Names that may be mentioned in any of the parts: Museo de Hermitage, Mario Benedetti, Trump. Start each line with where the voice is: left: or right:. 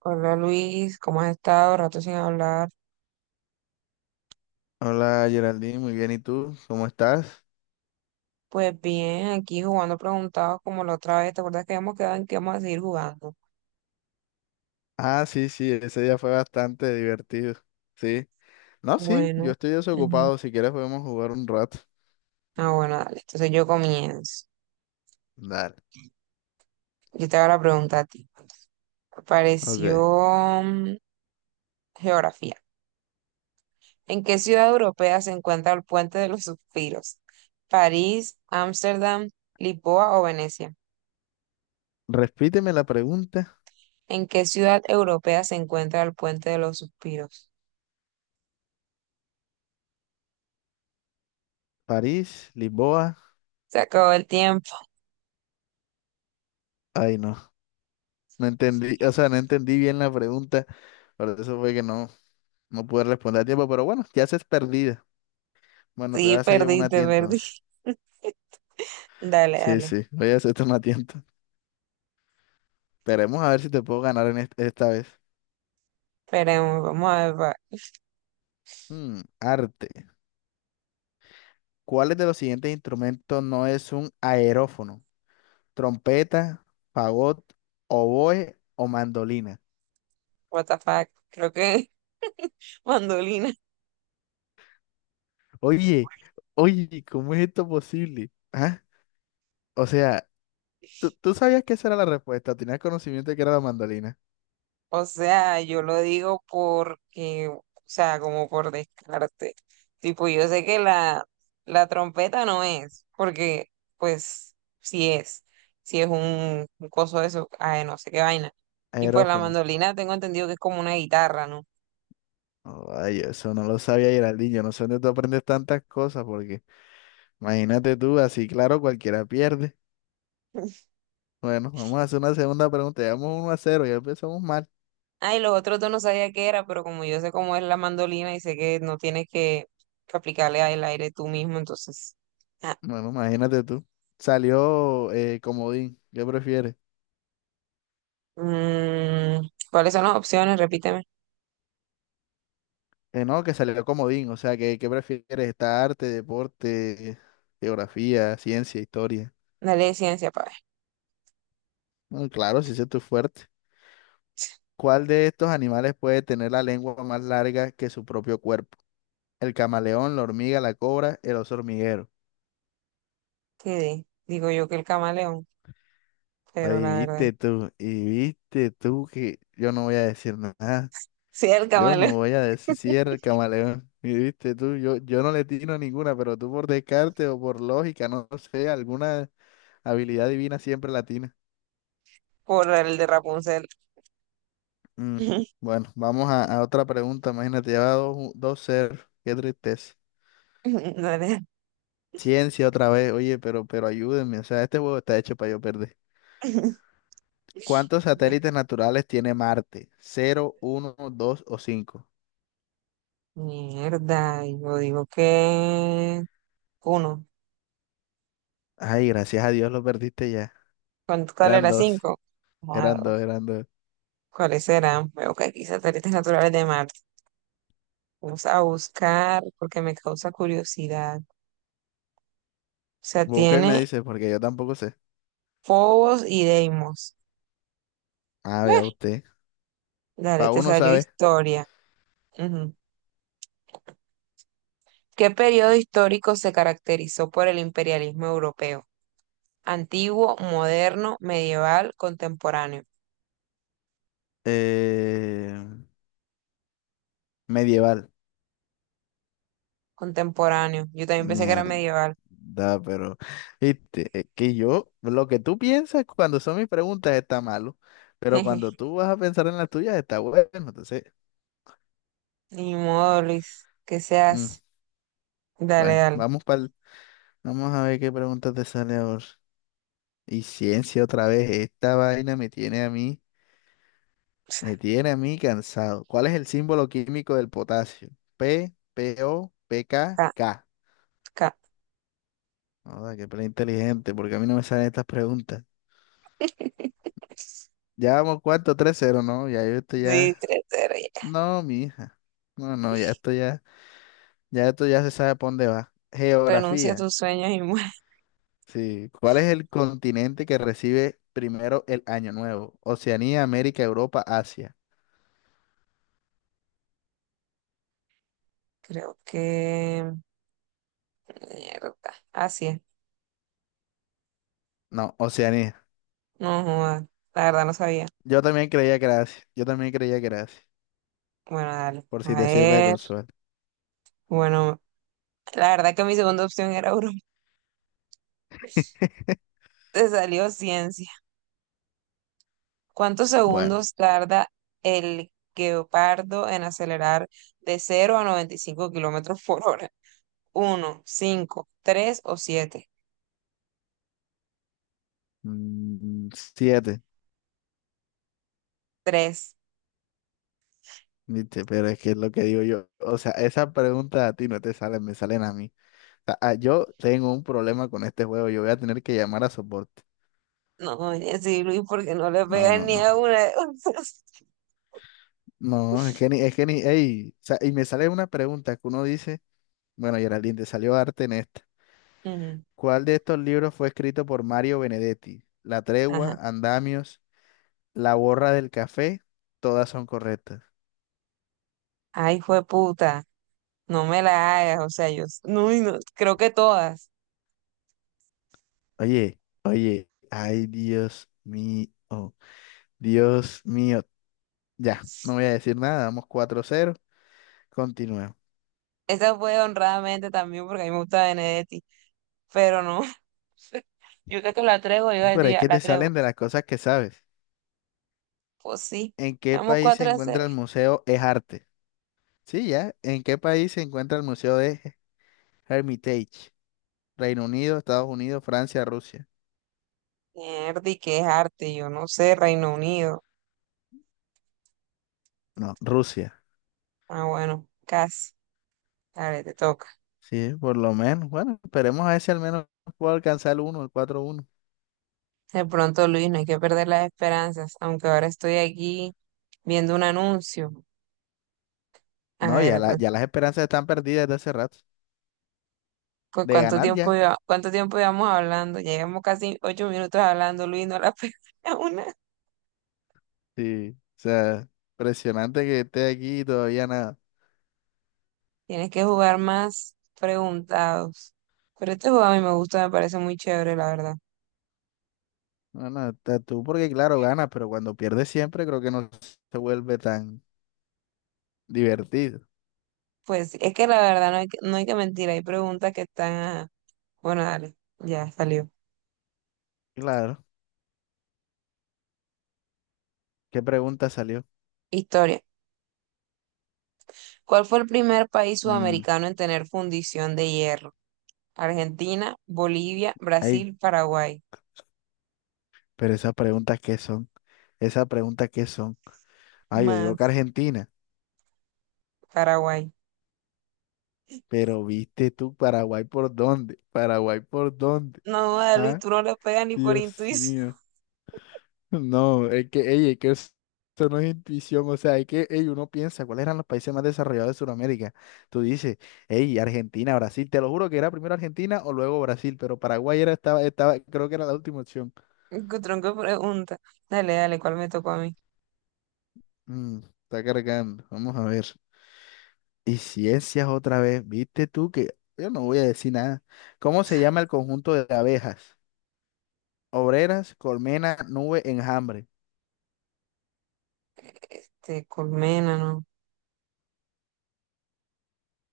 right: Hola Luis, ¿cómo has estado? Rato sin hablar.
left: Hola Geraldine, muy bien. ¿Y tú? ¿Cómo estás?
right: Pues bien, aquí jugando preguntados como la otra vez. ¿Te acuerdas que habíamos quedado en que vamos a seguir jugando?
left: Ah, sí, sí, ese día fue bastante divertido. Sí. No, sí, yo
right: Bueno,
left: estoy
right: ujú.
left: desocupado. Si quieres podemos jugar un rato.
right: Ah, bueno, dale. Entonces yo comienzo.
left: Dale.
right: Yo te hago la pregunta a ti. Apareció
left: Ok.
right: geografía. ¿En qué ciudad europea se encuentra el Puente de los Suspiros? ¿París, Ámsterdam, Lisboa o Venecia?
left: Repíteme la pregunta.
right: ¿En qué ciudad europea se encuentra el Puente de los Suspiros?
left: París, Lisboa.
right: Se acabó el tiempo.
left: Ay, no. No entendí, o sea, no entendí bien la pregunta. Por eso fue que no, no pude responder a tiempo. Pero bueno, ya se es perdida. Bueno, te voy
right: Sí,
left: a hacer yo una a ti
right: perdiste, perdí.
left: entonces.
right: Dale,
left: Sí,
right: dale.
left: sí, voy a hacerte una a ti entonces. Esperemos a ver si te puedo ganar en esta vez.
right: Esperemos, vamos a ver.
left: Arte. ¿Cuáles de los siguientes instrumentos no es un aerófono? ¿Trompeta, fagot, oboe o mandolina?
right: What the fuck. Creo que mandolina.
left: Oye, oye, ¿cómo es esto posible? ¿Ah? O sea, ¿tú sabías que esa era la respuesta? ¿Tenías conocimiento de que era la mandolina?
right: O sea, yo lo digo porque, o sea, como por descarte. Tipo, yo sé que la trompeta no es, porque, pues, sí es. Si es un coso de eso, ay, no sé qué vaina. Y pues la
left: Aerófono.
right: mandolina tengo entendido que es como una guitarra, ¿no?
left: Ay, eso no lo sabía, Geraldinho. No sé dónde tú aprendes tantas cosas, porque imagínate tú, así claro, cualquiera pierde. Bueno, vamos a hacer una segunda pregunta. Llevamos 1-0. Ya empezamos mal.
right: Ay, los otros dos no sabía qué era, pero como yo sé cómo es la mandolina y sé que no tienes que aplicarle al aire tú mismo, entonces. ah,
left: Bueno, imagínate tú. Salió comodín. ¿Qué prefieres?
right: ¿Cuáles son las opciones? Repíteme.
left: No, que salió comodín. O sea, ¿qué prefieres? ¿Está arte, deporte, geografía, ciencia, historia?
right: La ley de ciencia, pa' ver.
left: Bueno, claro, si ese es tu fuerte. ¿Cuál de estos animales puede tener la lengua más larga que su propio cuerpo? El camaleón, la hormiga, la cobra, el oso hormiguero.
right: ¿Qué di? Digo yo que el camaleón, pero
left: Ahí
right: la verdad.
left: viste tú, y viste tú que yo no voy a decir nada.
right: Sí, el
left: Yo
right: camaleón.
left: no voy a decir si era el camaleón. Y viste tú, yo no le tiro ninguna, pero tú por descarte o por lógica, no sé, alguna habilidad divina siempre la tienes.
right: Por el de Rapunzel.
left: Mm, Bueno, vamos a otra pregunta. Imagínate, ya va dos 0. Qué tristeza.
right: Dale.
left: Ciencia otra vez. Oye, pero ayúdenme. O sea, este juego está hecho para yo perder. ¿Cuántos satélites naturales tiene Marte? ¿Cero, uno, dos o cinco?
right: Mierda, yo digo que uno.
left: Ay, gracias a Dios lo perdiste ya.
right: ¿Cuál
left: Eran
right: era?
left: dos.
right: Cinco. Ah,
left: Eran dos, eran dos.
right: ¿cuáles serán? Veo que aquí satélites naturales de Marte. Vamos a buscar porque me causa curiosidad. O sea,
left: Busca y me
right: tiene
left: dice, porque yo tampoco sé.
right: Fobos y Deimos.
left: Ah, vea
right: Bueno,
left: usted.
right: dale,
left: Para
right: te
left: uno
right: salió
left: sabe.
right: historia. Ujú. ¿Qué periodo histórico se caracterizó por el imperialismo europeo? Antiguo, moderno, medieval, contemporáneo.
left: Eh, medieval.
right: Contemporáneo. Yo también pensé que era
left: Mierda,
right: medieval.
left: pero. Viste, es que yo, lo que tú piensas cuando son mis preguntas está malo. Pero cuando tú vas a pensar en las tuyas está bueno. Entonces,
right: Ni modo, Luis. ¿Qué se
left: mm,
right: hace? Dale,
left: bueno,
right: dale.
left: vamos a ver qué pregunta te sale ahora. Y ciencia otra vez. Esta vaina me tiene a mí. Me tiene a mí cansado. ¿Cuál es el símbolo químico del potasio? P, P, O, P, K,
right: Ca-
left: K.
right: ca-
left: Joda, qué plan inteligente, porque a mí no me salen estas preguntas. Ya vamos cuarto, 3-0, ¿no? Ya yo esto
right: Sí,
left: ya.
right: 3-0, ya.
left: No, mi hija. No, no, ya esto ya. Ya esto ya se sabe por dónde va.
right: Renuncia a
left: Geografía.
right: tus sueños y muere.
left: Sí. ¿Cuál es el continente que recibe primero el Año Nuevo? Oceanía, América, Europa, Asia.
right: Creo que. Mierda. Así es.
left: No, Oceanía.
right: No, joda, la verdad no sabía.
left: Yo también creía que era Asia. Yo también creía que era Asia.
right: Bueno, dale.
left: Por si
right: A
left: te sirve de
right: ver.
left: consuelo.
right: Bueno, la verdad que mi segunda opción era Europa. Te salió ciencia. ¿Cuántos
left: Bueno.
right: segundos tarda el guepardo en acelerar de 0 a 95 km/h? ¿Uno, cinco, tres o siete?
left: Siete.
right: Tres.
left: Viste, pero es que es lo que digo yo. O sea, esas preguntas a ti no te salen, me salen a mí. Sea, ah, yo tengo un problema con este juego. Yo voy a tener que llamar a soporte.
right: No, oye, sí, Luis, porque no le
left: No,
right: pegan
left: no,
right: ni
left: no.
right: a una de esas.
left: No, es que ni, ey, o sea, y me sale una pregunta que uno dice, bueno, Geraldine, te salió arte en esta.
right: Ujú,
left: ¿Cuál de estos libros fue escrito por Mario Benedetti? La tregua,
right: ajá.
left: Andamios, La borra del café, todas son correctas.
right: Ay, fue puta. No me la hagas. O sea, no, y no, creo que todas.
left: Oye, oye, ay, Dios mío, Dios mío. Ya, no voy a decir nada, vamos 4-0. Continúa.
right: Esa fue honradamente también porque a mí me gusta Benedetti, pero no, yo creo que la traigo, yo
left: Pero es
right: decía,
left: que
right: la
left: te
right: traigo.
left: salen de las cosas que sabes.
right: Pues sí,
left: ¿En qué
right: vamos
left: país se
right: cuatro a 0.
left: encuentra el Museo Es Arte? Sí, ya. ¿En qué país se encuentra el Museo de Hermitage? Reino Unido, Estados Unidos, Francia, Rusia.
right: Mierda, y qué es arte, yo no sé, Reino Unido.
left: No, Rusia.
right: Ah, bueno, casi. Dale, te toca.
left: Sí, por lo menos. Bueno, esperemos a ver si al menos puedo alcanzar el uno, el 4-1.
right: De pronto, Luis, no hay que perder las esperanzas, aunque ahora estoy aquí viendo un anuncio. A
left: No, ya,
right: ver, pues,
left: ya las esperanzas están perdidas desde hace rato.
right: pues,
left: De ganar ya.
right: ¿cuánto tiempo llevamos hablando? Ya llevamos casi 8 minutos hablando, Luis, no la pega una.
left: Sí. O sea, impresionante que esté aquí y todavía nada.
right: Tienes que jugar más preguntados. Pero este juego a mí me gusta, me parece muy chévere, la verdad.
left: No, no, está tú porque claro, ganas, pero cuando pierdes siempre creo que no se vuelve tan divertido.
right: Pues es que la verdad no hay que mentir, hay preguntas que están. Bueno, dale, ya salió.
left: Claro. ¿Qué pregunta salió?
right: Historia. ¿Cuál fue el primer país
left: Mm,
right: sudamericano en tener fundición de hierro? Argentina, Bolivia,
left: ay,
right: Brasil, Paraguay.
left: pero esas preguntas qué son, esas preguntas qué son. Ah, yo digo que
right: Más
left: Argentina,
right: Paraguay.
left: pero viste tú Paraguay por dónde, Paraguay por dónde.
right: No, joda, Luis,
left: Ah,
right: tú no le pegas ni por
left: Dios
right: intuición.
left: mío. No, es que, ey, es que eso no es intuición, o sea, es que, ey, uno piensa, ¿cuáles eran los países más desarrollados de Sudamérica? Tú dices, ey, Argentina, Brasil, te lo juro que era primero Argentina o luego Brasil, pero Paraguay era, estaba, estaba, creo que era la última opción.
right: Qué tronco de pregunta. Dale, dale, ¿cuál me tocó a mí?
left: Mm, está cargando, vamos a ver. Y ciencias otra vez, viste tú que yo no voy a decir nada. ¿Cómo se llama el conjunto de abejas? Obreras, colmena, nube, enjambre.
right: Te colmena, ¿no?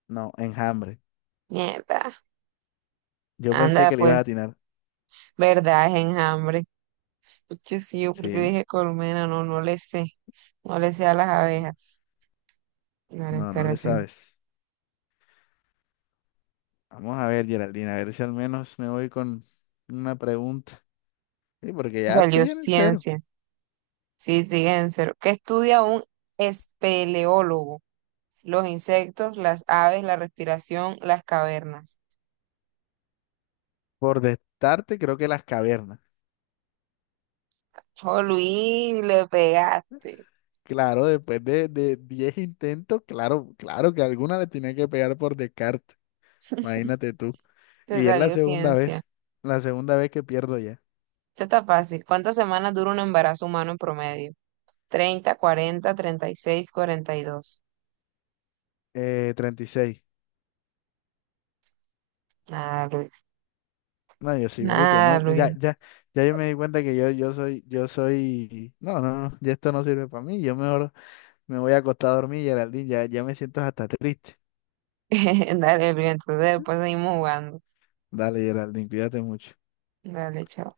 left: No, enjambre.
right: Mierda.
left: Yo pensé
right: Anda,
left: que le ibas a
right: pues.
left: atinar.
right: ¿Verdad? Es enjambre. Porque sí, yo porque
left: Sí,
right: dije colmena, no, no le sé. No le sé a las abejas. Dale,
left: no, no le
right: espérate.
left: sabes. Vamos a ver, Geraldine, a ver si al menos me voy con una pregunta. Sí, porque ya
right: Salió
left: estoy en el cero.
right: ciencia. Sí, sí, en cero. ¿Qué estudia un espeleólogo? Los insectos, las aves, la respiración, las cavernas.
left: Por destarte, creo que las cavernas.
right: Oh, Luis, le pegaste.
left: Claro, después de, 10 intentos, claro, claro que alguna le tenía que pegar por descarte. Imagínate tú.
right: Te
left: Y es
right: salió ciencia.
left: la segunda vez que pierdo ya.
right: Esto está fácil. ¿Cuántas semanas dura un embarazo humano en promedio? Treinta, 40, 36, 42.
left: 36.
right: Nada, Luis.
left: No, yo soy bruto,
right: Nada,
left: no, ya,
right: Luis.
left: ya, ya yo me di cuenta que yo, yo soy, no, no, no, ya esto no sirve para mí, yo mejor me voy a acostar a dormir, Geraldine, ya, ya me siento hasta triste.
right: Dale, Elvia, entonces después seguimos jugando.
left: Dale, Geraldine, cuídate mucho.
right: Dale, chao.